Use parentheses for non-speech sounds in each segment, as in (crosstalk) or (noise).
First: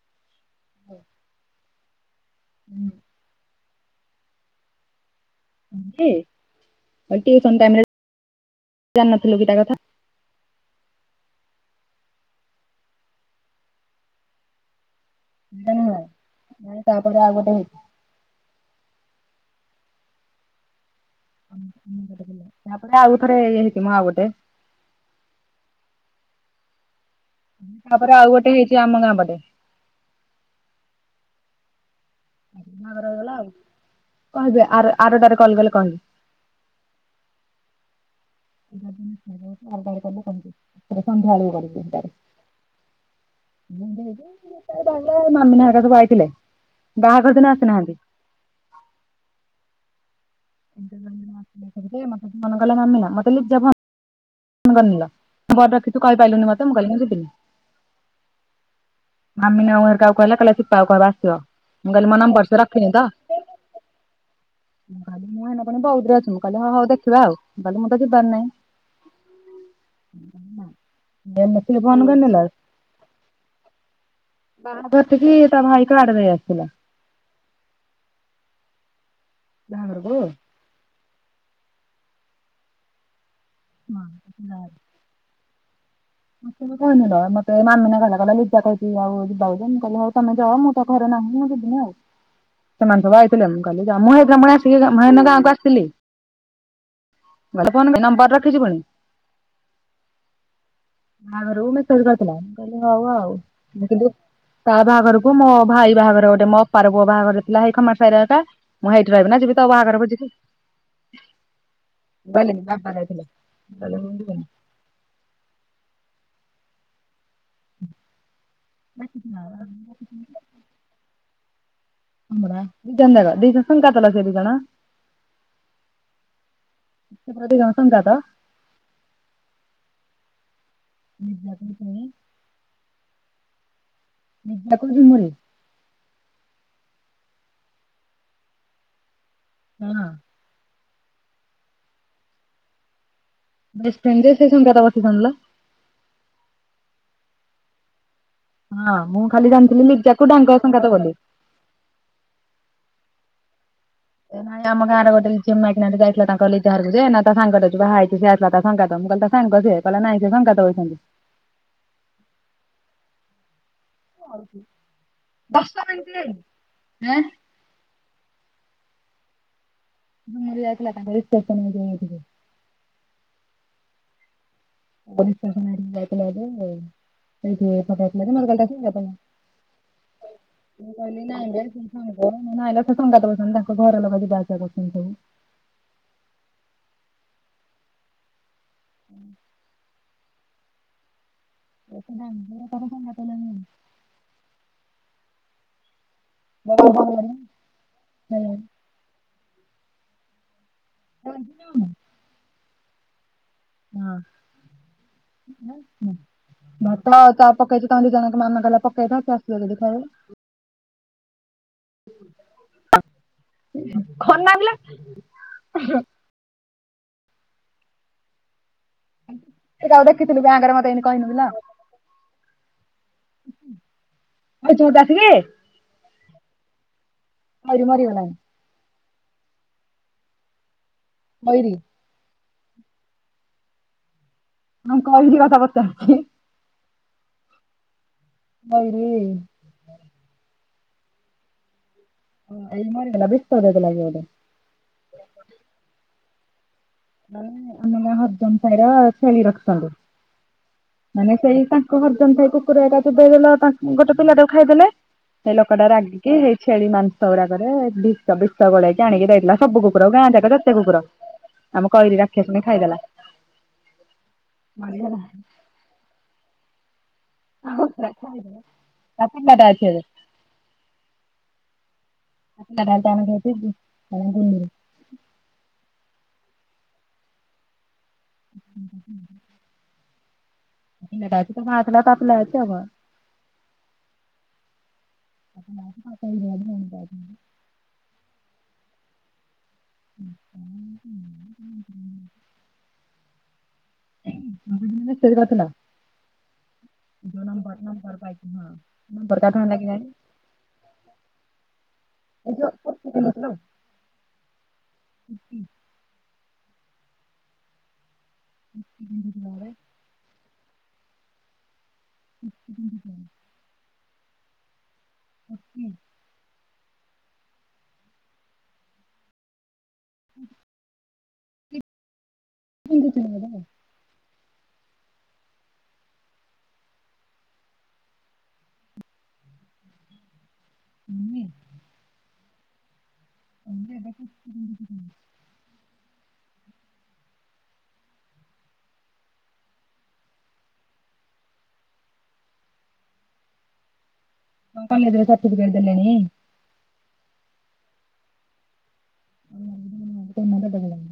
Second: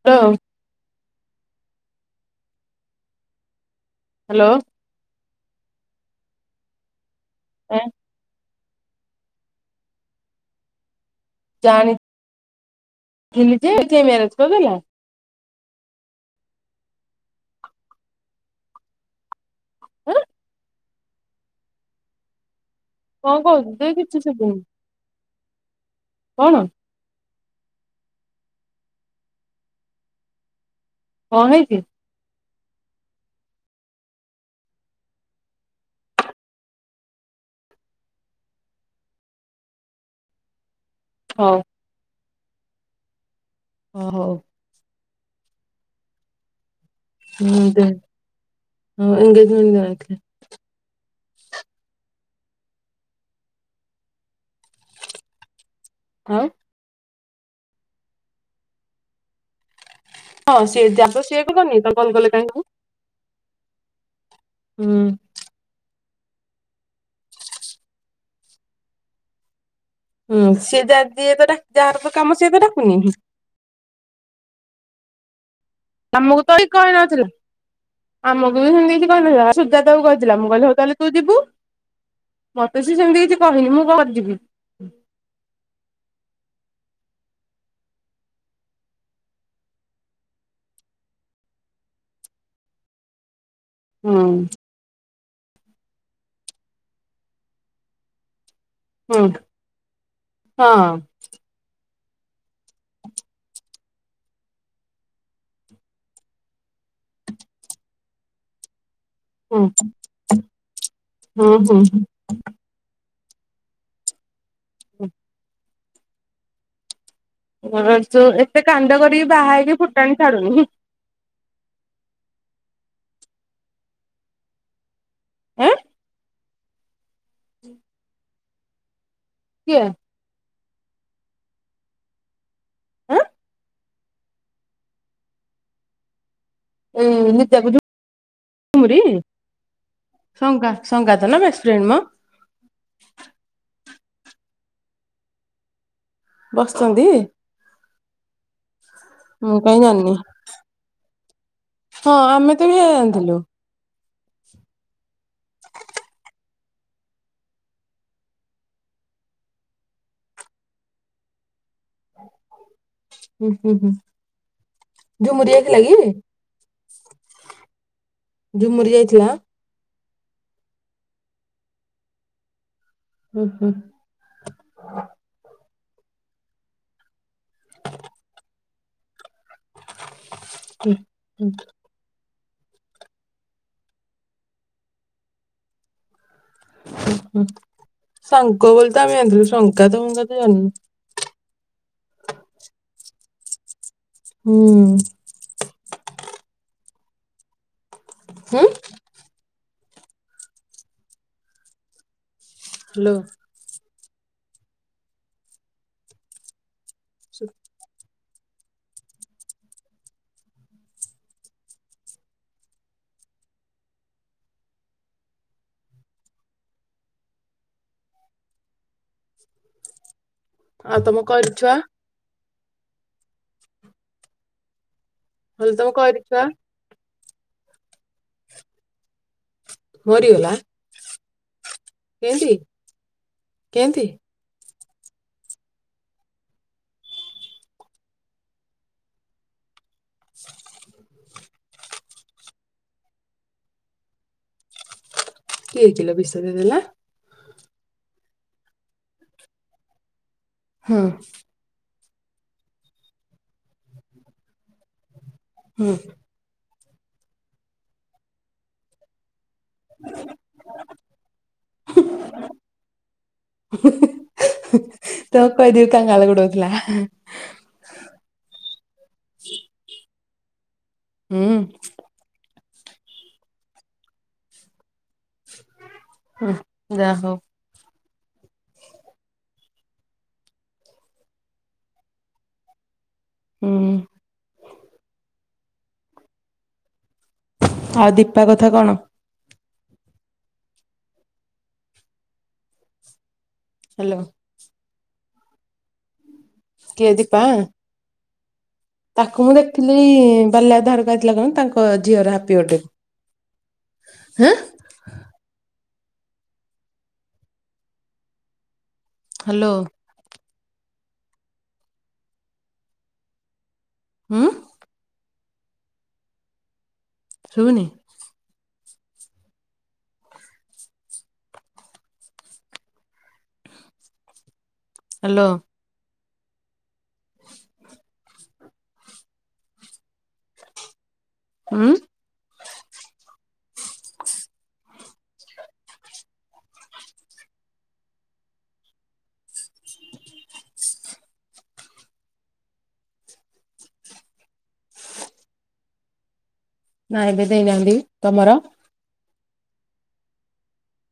(unintelligible) (unintelligible) Hello ଟାଇରେ ଜାଣିନଥିଲୁ (unintelligible) କଥା ଜାଣି (unintelligible) (unintelligible) ତାପରେ ଆଉ ଗୋଟେ ହେଇଚି। (unintelligible) ତାପରେ ଆଉ କଣ ଥରେ କହୁଛୁ ହେଇ କି ଦେ ମୋ ଆଉ କିଛି ଗୋଟେ। ଶୁଭୁନି କଣ? ତାପରେ ଆଉ ଗୋଟେ ହେଇଛି ଆମ ଗାଁ ପଟେ। କଣ ହେଇଛି? ଘର ହେଇଗଲା ଆଉ କହିବେ ଆର ଆରଟାରେ କଲ ଗଲେ କହିବି। ହଉ। (unintelligible) ଓ ହଉ (unintelligible) ଆଇଥିଲେ। ବାହାଘର ଦିନ ହୁଁ ଦେ ଆସିନାହାନ୍ତି ହଁ ଏେଜମେଣ୍ଟ (unintelligible) ମତେ ମନ ଗଲା ମାମିନା ମତେ ଲିଜା (unintelligible) (unintelligible) ତୁ ତାପରେ କହି ଆଉ ପାରିଲାନି ମତେ। ମୁ କହିଲି ଯିବିନି ମାମିନା କିଲ କହିଲା ହଁ ସିତ ସିଏ କହିବ ଯାବ ଆସିବ ସିଏ କନି ତ ମୁଁ କଲ କହିଲ ମୋ କଲେ କାହିଁ ନମ୍ବର ହୁଁ ସିଏରଖ ନ ତ (unintelligible) ପୁଣି ବଉଦରେ ଅଛନ୍ତିୁ କାଲି ହଁ ହଉ ଦେଖିବା ଆଉ କହିଲି ମୁଁ ତ ଯିବାର ନାହିଁ। ହୁଁ ସିଏ ଯା ଯିଏ ତ ଏମିତି ଫୋନ ଯାହାର ତ କରିନେଲା କାମ ସିଏ ତ ଡାକୁନି। ବାହାଘର ଟି ତା ଭାଇ କାର୍ଡ ନେଇ ଆମକୁ ତ ଆସିଥିଲା ଏ କହିନଥିଲା ଆମକୁ ବି ସେମିତି କିଛି କହିନଥିଲା ସୁଧା ତାକୁ ବାହାଘରକୁ। କହିଥିଲା ମୁ କହିଲି ହଉ ତାହେଲେ ତୁ ଯିବୁ ମତେ ସ ସେମିତି କିଛି କହିନି ମୁଁ କଣ ଯିବି। ମଁେ କହନି ର ମତେ ମାମିନା କହିଲା ଲିଜ଼ା କହିଛି ଯିବା କଥା ମୁ କହିଲି ହଉ ତମେ ଯାଅ ମୁଁ ଘରେ ନାହିଁ ଯିବିନି ସେମାନେ ସବୁ ଆଇଥିଲେ କାଲି ହୁଁ। ମୁଁ ସେଥିପାଇଁ ମନା କରୁଚି ଟିକେ ମହେନ ଗାଁକୁ ଆସଥିଲି ଫୋ ନମ୍ବର ରଖିଛିୁ ପୁଣି। ହୁଁ ହଁ ବାହାଘରକୁ ମେକପ ଚାଲିଥିଲା ମୁଁ କହିଲି ହଉ ଆଉ ମୁଁ କହିଲି ତା ବାହାଘରକୁ ମୋ ଭାଇ ବାହାଘର ଗୋଟେ ମୋ ଅପାର ପୁଅ ବାହାଘର ଥିଲା ସେଇ ଖମାର ସାହିର ଏକା। ମୁଁ ହେଇଠି ରହିବି ନା ଯିବି ହୁଁ ତା ବାହାଘର ଭୋଜି ଖାଇ। ହୁଁ ହୁଁ। ଗଲେନି ବାପ ଯାଇଥିଲେ। ହୁଁ। (unintelligible) ଏତେ କାଣ୍ଡ କରିକି ବାହା ହେଇକି ଫୁଟାଣି ଛାଡୁନି। (unintelligible) ସେ ଦି ଜଣ ଏଁ। (unintelligible) କିଏ? (unintelligible) ଆଁ। (unintelligible) ଏଇ ନିତିଆ କୁ ଝୁମୁରି। ହଁ। ସଙ୍ଗା ସଙ୍ଗାତ ତ ନା ବେଷ୍ଟ ଫ୍ରେଣ୍ଡ ମ। ବେଷ୍ଟଫ୍ରେଣ୍ଡ ଯେ ସେଇ ସଙ୍ଗାତ ବସିଚନ୍ତି ଲୋ। ବସିଚନ୍ତି। ହଁ ମୁଁ ଖାଲି କାହିଁ ଜାଣିଥିଲି ଜାଣିନି। ଲିଜାକୁ ଡାଙ୍ଗର ସଙ୍ଗାତ ବୋଲି। ହଁ ଆମେ ତ ବି ହେଇଆ ଜାଣିଥିଲୁ। ଏ ନାଇଁ ଆମ ଗାଁରେ ଗୋଟେ ଝିଅ ମାଇକିଣା ଟେ ଯାଇଥିଲା ତାଙ୍କ କଲେ। ହାରକୁ ଯେ ନା ତା ସାଙ୍ଗ (unintelligible) ବାହାହେଉକି ସିଏ ଆସିଲା ତା ସଙ୍ଗାତ ମୁଁ କହିଲି ତା ସାଙ୍ଗ ସିଏ କଇଲା ନାଇଁ ସିଏ ସଙ୍ଗାତ ବଇଛନ୍ତି। ହୁଁ ହୁଁ ହୁଁ। ଝୁମୁରି ଯାଇଥିଲା (inaudible) କି? ଏଁ ଝୁମୁରି ଯାଇଥିଲା। ଝୁମୁରି ଯାଇଥିଲା ତାଙ୍କ ରିସେପ୍ସନକୁ (unintelligible) ହୁଁ ହୁଁ। (unintelligible) ଯାଇଥିଲା ଯେ (unintelligible) (inaudible) ହଁ ହୁଁ ପା (unintelligible) ହୁଁ ନାଇଁଲୋ ସେ ସଙ୍ଗାତ ବସିଚନ୍ତି ତାଙ୍କ ଘର ଲୋକ ଯିବା ଆସିବା କରୁଚନ୍ତି ସବୁ। ହୁଁ ସାଙ୍ଗ ବୋଲି ତ ଆମେ ଜାଣିଥିଲୁ। ସଙ୍ଗାତ ଫଙ୍ଗାତ ଜାଣିନୁ। (unintelligible) ହୁଁ। (inaudible) ହୁଁ। (unintelligible) ହାଲୋ। ହଁ। ହଁ ଚ ପକେଇଚୁ ତମ ଦି ଜଣ ଙ୍କ ମାନ କଇଲା ପକେଇଥ ସିଏ ଆସିବେ ଯଦି ଖାଇବେ। ଖନା ପିଲା ହୁଁ। ସେ ଯଉ ଦେଖିଥିଲୁ ବ୍ୟାଙ୍କରେ ମତେ ଆଉ ଏମିତି ତମ କହି ନ କଇରି ଥିଲା। ଛୁଆ (unintelligible) (unintelligible) ଖଇରି ମରିଗଲାଣି। ମରିଗଲା। ଖଇରୀ। କେମନ୍ତି କେମନ୍ତି? ନ କଇକି କଥା ପଚାରୁଛି। ନାଇରେ। (unintelligible) ମରିଗଲା ବିଷ ଦେଇଦେଲା କିଏ ଗୋଟେ। କିଏ କିଲୋ ବିଷ ଦେଇଦେଲା? ମାନେ ଆମର ହରିଜନ ସାହିର ଛେଳି ରଖିଛନ୍ତି ହୁଁ ମାନେ ସେଇ ତା ଙ୍କ ହରିଜନସାଇ କୁକୁରଟା ଦେଇଦେଲ ତ ଗୋଟେ ପିଲାଟାକୁ ଖାଇଦେଲେ ସେଇ ଲୋକଟା ହୁଁ। ରାଗି କି ସେଇ ଛେଳି ମାଂସ ଗୁଡାକରେ ବିଷ ବିଷ ଗୋଳେଇକି ଆଣିକି ଦେଇଥିଲା ସବୁ କୁକୁର କୁ ଗାଁ ଯାକ ଯେତେ କୁକୁର ଆମ କଇରି ରକ୍ଷାଶୁଣି ଖାଇଦେଲା। ମରିଗଲା। କହି ଦିଅ କାଙ୍ଗାଳ ଗୋଡଉଥିଲା। ହୁଁ (unintelligible) (unintelligible) (unintelligible) (unintelligible) ପିଲା ଟା ଥିଲା। ତା, ମା ଥିଲା। ହୁଁ। (unintelligible) ଆଉ, ଦୀପା କଥା କଣ? (unintelligible) ହ୍ୟାଲୋ। କିଏ ଦୀପା? (unintelligible) ତାକୁ ମୁଁ ଆଣିଲା କେଜାଣି ଦେଖିନି, ବାଲ୍ୟା ଧାରକୁ ଥିଲା କଣ ତାଙ୍କ ଝିଅର ହାପି ବଥଡେ କୁ। (inaudible) ଏଁ। (inaudible) (inaudible) ହ୍ୟାଲୋ। (inaudible) (unintelligible) (inaudible) ଶୁଭୁନି। ହୁଁ। ପିନ୍ଧୁଥିଲ ପରା। ହ୍ୟାଲୋ। ହୁଁ। ହଁ। (unintelligible) ତମ କଲେଜ ରେ ସାର୍ଟିଫିକେଟ ଦେଲେଣି? ନା ଏବେ ଦେଇନାହାନ୍ତି, ତମର? (unintelligible)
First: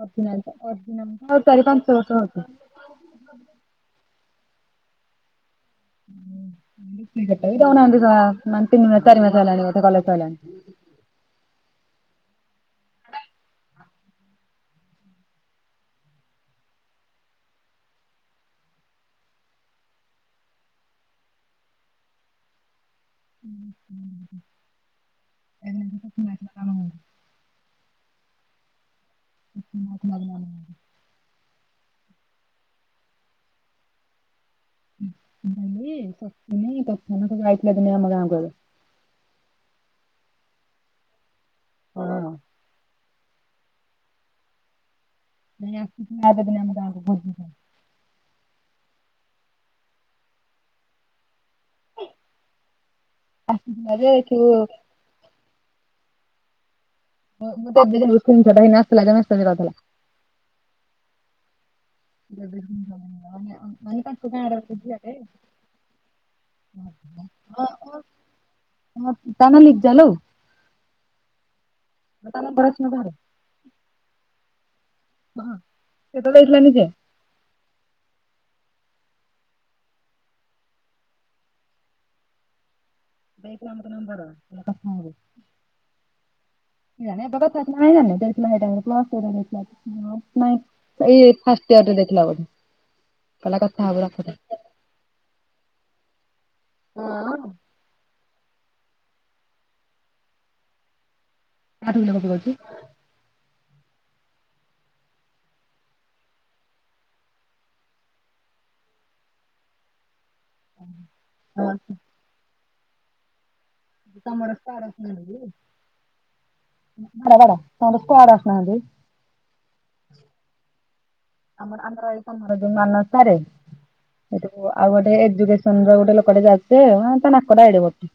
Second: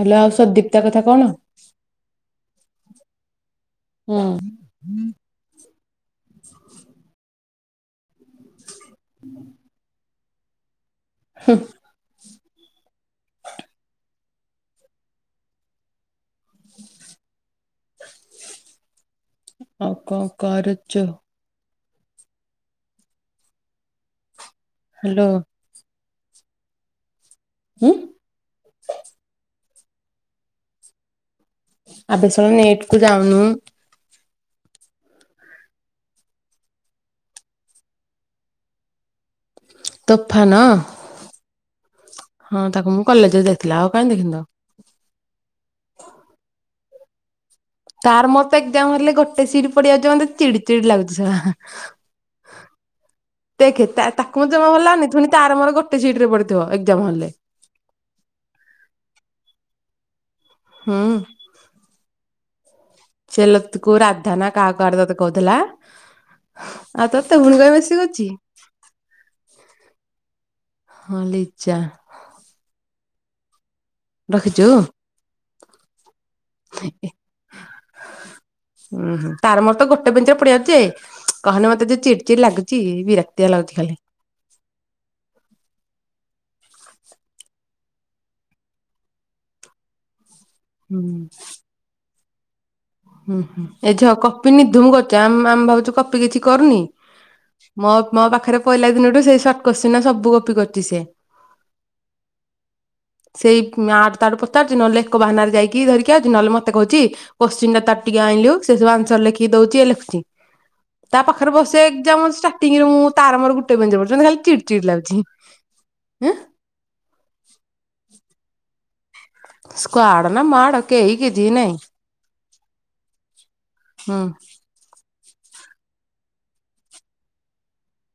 ହ୍ୟାଲୋ, ଆଉ ସଦୀପ୍ତା କଥା କଣ? ଚାରି, ପାଞ୍ଚ ବର୍ଷ ହେବ। ହିଁ ହଁ। ତିନି, ଚାରି ମାସ ହେଲାଣି କଲେଜ ସରିଲାଣି। ହୁଁ। ଆଉ, କଣ କରୁଚୁ? ହୁଁ। ହ୍ୟାଲୋ। (inaudible) ଉଁ। (unintelligible) ଆବେଷଳା ନେଟ କୁ ଯାଉନୁ। ପପୁନି, ତୋଫାନ, ଯାଇଥିଲା ଦିନେ ଆମ ଗାଁ କୁ ଏବେ। ତୋଫାନ, ହଁ ତାକୁ ମୁଁ କଲେଜରେ ଦେଖି (unintelligible) ଆଉ କାଇଁ ଦେଖିନି ତାକୁ ଦିନେ, ଆସିଥିଲେ ଆମ ଗାଁ କୁ ତାର, ମୋର ତ ଏକଜାମ୍ ହେଲେ ଗୋଟେ ସିଡି ପଡିଆ ଯାଉଚି, ମତେ ଚିଡି ଚିଡି ଲାଗୁଚି ଦେଖେ ତାକୁ ମତେ ଜମା ଭଲ ଲାଗନି ପୁଣି ତାର ମୋର ଗୋଟେ ସିଟ ରେ ପଡିଥିବ ଏକ୍ଜାମ ହଲରେ। (unintelligible) ହୁଁ। (unintelligible) ସେ ଲତିକୁ ରାଧା ସେଥିପାଇଁ ନା କାହାକୁ କାହାର ତତେ କହୁଥିଲା। (unintelligible) ଆଉ ତୋତେ ପୁଣି କାଇଁ ମେସେଜ କରୁଛି ତମ ଲିଜା ଲୋ। ହଁ ଲିଜା। ହଁ ତାହେଲେ (unintelligible) ରଖିଛୁ? ହଁ ସେ ତ କହିଥିଲା ନିଜେ। ହ ଉୁଁ- ହୁ ତାର ମୋର ତ ଗୋଟେ ବେଞ୍ଚରେ ପଡିଯାଉଛି ଯେ, କହନି ମତେ ଯୋଉ ଚିଡ ଚିଡି ଲାଗୁଚି। ବିର ବାଇକ ନମ୍ବର ନମ୍ବର (inaudible) (unintelligible) ଏଇ ଫାଷ୍ଟ ଆୱର୍ ହୁଁ ଦେଖିଲା ବୋଧେ? ହୁଁ- କହିଲା କଥା ହୁଁ ହବ ଏଇଠି ରଖ ତ ଅକ ନିଧୁମ କରୁଚି। ଆମେ ଆମେ ଭାବୁଛୁ କପି କିଛି କରୁନି, ମୋ ମୋ ପାଖରେ ପଇଲା ଦିନଠୁ ସେଇ ସର୍ଟ କୋଶ୍ଚିନ୍‌ ନା ସବୁ କପି କରୁଛି ସେ। (unintelligible) କପି କରୁଚି? ସେଇ ଆଠୁ ତାଠୁ ପଚାରୁଚି, ନହେଲେ ଏକ ବାହାନାରେ ଯାଇକି ଧରିକି ଆଉଚି, ନହେଲେ ମତେ କହୁଚି କୋସ କୋତ୍ସିନ ତାର ଟିକେ ଆଇଁଲୁ, ସେ ସବୁ ଆନ୍ସର ଲେଖିକି ଦଉଛି ଇଏ ଲେଖୁଛି। ତା ପାଖରେ ବସେ, ଆମର ଏକଯାମ ଷ୍ଟାର୍ଟିଂରେ ମୁଁ ତାର ମୋର ଗୁ ଟେ ବେଞ୍ଚରେ ପଡୁଚନ୍ତି, ଖାଲି ଚିଡ ଚିଡ ସ୍କ୍ୱାଡ୍ ଲାଗୁଛି। ଆସୁନାହାନ୍ତି ହେଁ (unintelligible) ତମର ସ୍କ୍ୱାଡ୍ ଆସୁନାହାଁନ୍ତି? ସ୍କ୍ୱାଡ୍ ନା ମ୍ୱାଡ କେଇ କିଛି ନାଇଁ ଆମର ଯୋଉ ମାନସ ସାରେ ହୁଁ। (unintelligible) ଆଉ ଗୋଟେ ଏଜୁକସନ ର ଗୋଟେ ଲୋକଟେ ଅଛି ଯେ, ତା ନାକଟା ଏଡେ ବଡ ଟେ।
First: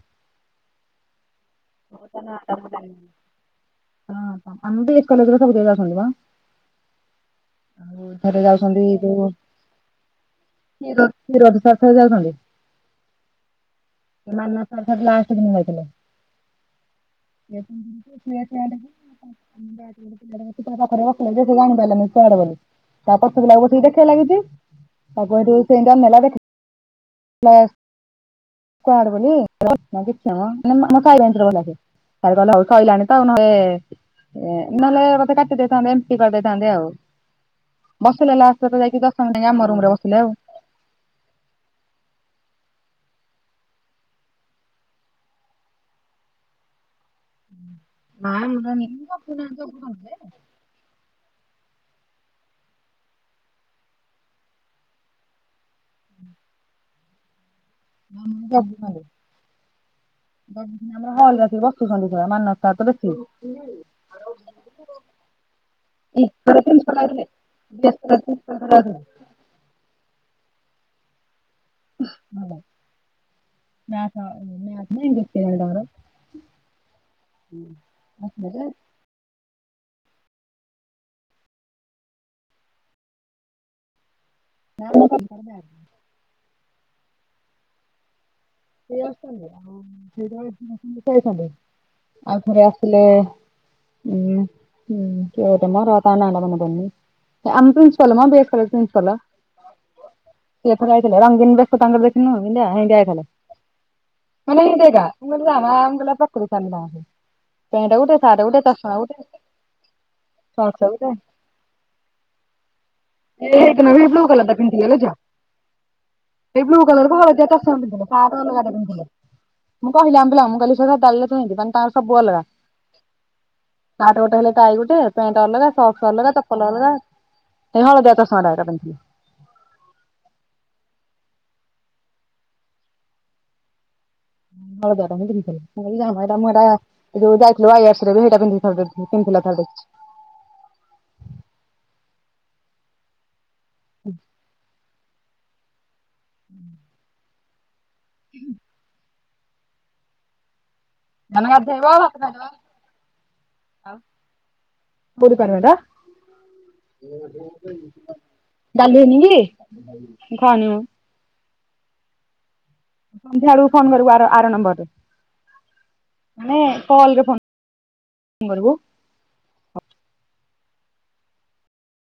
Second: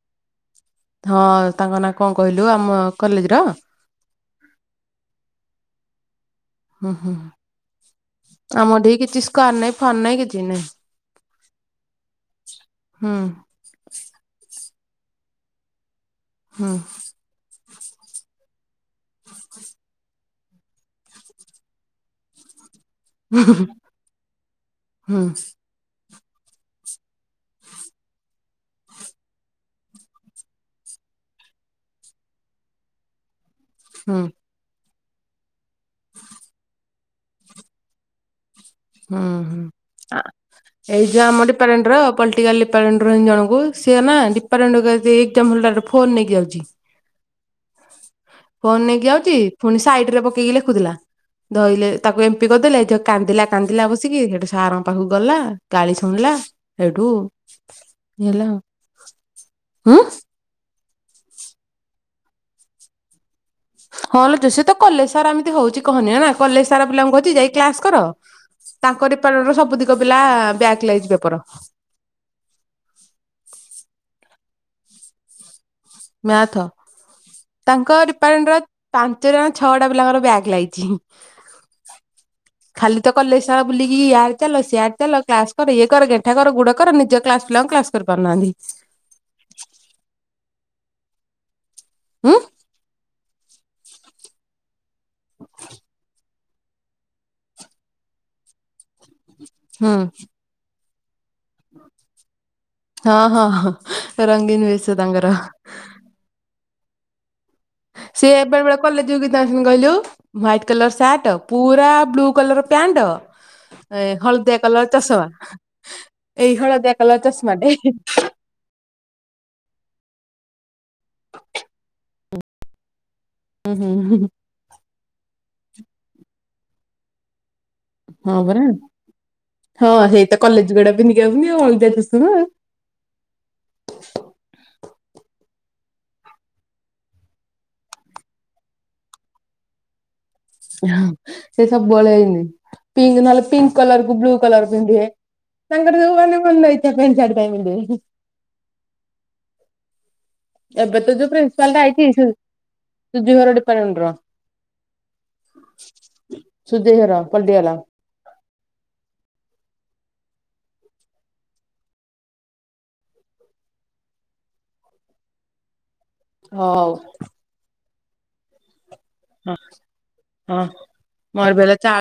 ହଁ ତାଙ୍କ ନାଁ କଣ ତା କହିଲୁ, ନାଁଟା ମୁଁ ଆମ ଜାଣିନି କଲେଜର? ହଁ ଆମେ ତ ଏ କଲେଜର ସବୁ ଯାକ ଆଉସନ୍ତି ମ। ହଁ - ହଁ। ଯାଉଛନ୍ତି ଆମର ଠେଇ ଯୋଉ କିଛି ସ୍କ୍ୱାଡ୍ ନାହିଁ ଫ୍ୱାଡ୍ ନାହିଁ କିଛି ନାଇଁ। କ୍ଷୀର କ୍ଷୀରୋଦ ସାର୍ ଥରେ ଯାଉଛନ୍ତି ହୁଁ। ମନୋଜ ସାର୍ ଖାଲି ଲାଷ୍ଟ୍ ଦିନ ଯାଇଥିଲେ। ହଁ। (unintelligible) ମନୋଜ ସାର୍ ତା ପାଖରେ ବସିଲେ ଯେ, ସେ ଜାଣି ପାଇଲାନି ସ୍କ୍ୱାଡ୍ ବୋଲି। ତାପରେ ସେ ଦେଖିବା ହୁଁ ବେଳକୁ ଲେଖିବାରେ ଲାଗିଛି, ହୁଁ ହୁଁ ତାକୁ ସେଇଠୁ ସେ (unintelligible) (unintelligible) ସ୍କ୍ୱାଡ ବୋଲି (unintelligible) ସାର୍ କହିଲେ ହଉ ସଇଲାଣି ତ, ଆଉ ନହେଲେ ହୁଁ। ଏ ନହେଲେ ମତେ କାଟି ଦେଇଥାନ୍ତେ, ଏମ୍ପି କରିଦେଇଥାନ୍ତେ ଆଉ। ବସିଲେ ଲାଷ୍ଟ ଯାଇକି ଦଶମ ହୁଁ ଯାଇଁ, ହୁଁ। ଆମ ରୁମରେ ଆ ବସିଲେ ଆଉ। ଏଇ ଯୋଉ ଆମ ଡିପାର୍ଟମେଣ୍ଟ ର ପଲ୍ଟିକାଲ୍ ଡିପାର୍ଟମଣ୍ଟ ରୁ ହିଁ ଜଣଙ୍କୁ, ସିଏ ନା (unintelligible) ଏକଦମ (unintelligible) ଫୋନ ନେଇକି ଯାଉଛିି। ନାଁ ମୁଁ (unintelligible) ଲେଖିଥିଲା ଧଇଲେ ତାକୁ ଏମ୍ପି କରିଦେଲେ, ଏତିକ କାନ୍ଦିଲା କାନ୍ଦିଲା ବସିକି ସେଠୁ ସାରଙ୍କ ପାଖକୁ ଗଲା, ଗାଳି ଶୁଣିଲା ସେଇଠୁ ନ ଇଏ ହେଲା (unintelligible) ଆଉ। ହୁଁ ଆମର ହଲ ରେ ଆସିକି ବସୁଛନ୍ତି, ପୁରା ମାନସ ସାର୍ ତ ବେଶୀ। ହଁ ଲୋ ଝିଅ ସେ ତ କଲେଜ ସାରା ଏମିତି ହଉଛି, କହନି ନା ଏଥର କଲେଜ ସାରା ପିଲାଙ୍କୁ ଆଇଥିଲେ କହୁଛି ଯାଇ କ୍ଲାସ କର (unintelligible) ତାଙ୍କ ଡିର୍ପାଟମେଣ୍ଟର ସବୁ ତକ ପିଲା ବ୍ୟାକ ଲାଗିଛି ପେପର। (unintelligible) ମ୍ୟାଥ ତାଙ୍କ ଆସିଲେ ଡିପାର୍ଟମେଣ୍ଟର ପାଞ୍ଚ ଟା ନା ଛଅ ଟା ପିଲାଙ୍କର ବ୍ୟାକ ଲାଗିଚି। ଖାଲି ତ କଲେଜ ସାରା ବୁଲିକି ୟା ଡ ଚାଲ ସିଆଡ ଚାଲ ଯେ କ୍ଲାସ କର ଇଏ କର ଗେଣ୍ଟା କର ଗୁଡ କର ନିଜ କ୍ଲାସ ପିଲାଙ୍କୁ କ୍ଲାସ କରିପାରୁନାହାନ୍ତି। (unintelligible) ଆଉ ଥରେ ଉଁ ଆସିଲେ (unintelligible) ଆମ ପ୍ରିନ୍ସିପାଲ ମ ବ୍ୟାକ କଲର ପ୍ରିନ୍ସିପାଲ। ହୁଁ। ସେ ଏଥର ଯାଇଥିଲେ ରଙ୍ଗିନ ବେଶ ତାଙ୍କର ଦେଖିନୁ ଯେମିଦିଆ ସେମିତି ଆଇଥିଲେ। ଅ ହଁ। ରଙ୍ଗୀନ ବେଶ ତାଙ୍କର (unintelligible) ଗୋଟେ ସିଏ ଗୋଟେ ଏବେ ବେଳେ ଚଷମା କଲେଜ ଗୋଟେ କିମିତି ଆସୁଛନ୍ତି କହିଲୁ ହ୍ୱାଇଟ କଲର ଗୋଟେ ସାର୍ଟ ଆଉ ପୁରା ବ୍ଲୁ କଲର ପ୍ୟାଣ୍ଟ। (unintelligible) ଏଇ ଏ ବ୍ଲୁ ହଳଦିଆ କଲର ଚଷମା ଏଇ ହଳଦିଆ କଲରକୁ କଲର ହଳଦିଆ ଚଷମା ଚଷମାଟେ ପିନ୍ଧିଥିଲେ ସାର୍ଟ ଅଲଗାଟା ପିନ୍ଧିଥିଲେ। (unintelligible) ହୁଁ ହୁଁ ଟାଇ ଗୋଟେ ପ୍ୟାଣ୍ଟ ଅଲଗା ସାର୍ଟସ ଅଲଗା ଚପଲ ଅଲଗା। ଏଇ ହଳଦିଆ ହଁ ଚଷମାଟା ପରା ଏକା ପିନ୍ଧିଥିଲେ। ହଁ ହେଇତ କଲେଜକୁ ଏଗୁଡା ପିନ୍ଧିକି ଆଉଚି ଆଉ ଅଲଗା କିଛି ନୁହଁ। (unintelligible) (unintelligible) ହଁ ସେ ସବୁବେଳେ ଏ ପିଙ୍କ ନହେଲେ ପିଙ୍କ କଲର କୁ ବ୍ଲୁ କଲର ପିନ୍ଧିବେ। ତାଙ୍କର ଯୋଉମାନେ ମନ ଇଚ୍ଛା ପାଣ୍ଟ ସାର୍ଟ (inaudible) ପିନ୍ଧିବେ। ହୁଁ। ଏବେ ତ ଯୋଉ ମାନେ ପ୍ରିନ୍ସିପାଲ ଟା ଗାଧେଇବ ଆଇଚି ଭାତ ସୁ ଖାଇଦବ ସୁଜିଘର ଡିପାର୍ଟମେଣ୍ଟ ର। କୋଉ ସୁଜେଇ ଘର ପଲଟିଗଲା ଡିର୍ପାଟମେଣ୍ଟର। ଡାଲି ହେଇନି କି। ସନ୍ଧ୍ୟା ବେଳକୁ ଫୋନ କରିବୁ ଆର ଆର ନମ୍ବର ହଉ। ରେ। (unintelligible) ଫୋନ କରିବୁ। ହଁ ହଁ ମୋର ବି ହେଲେ ଚାର୍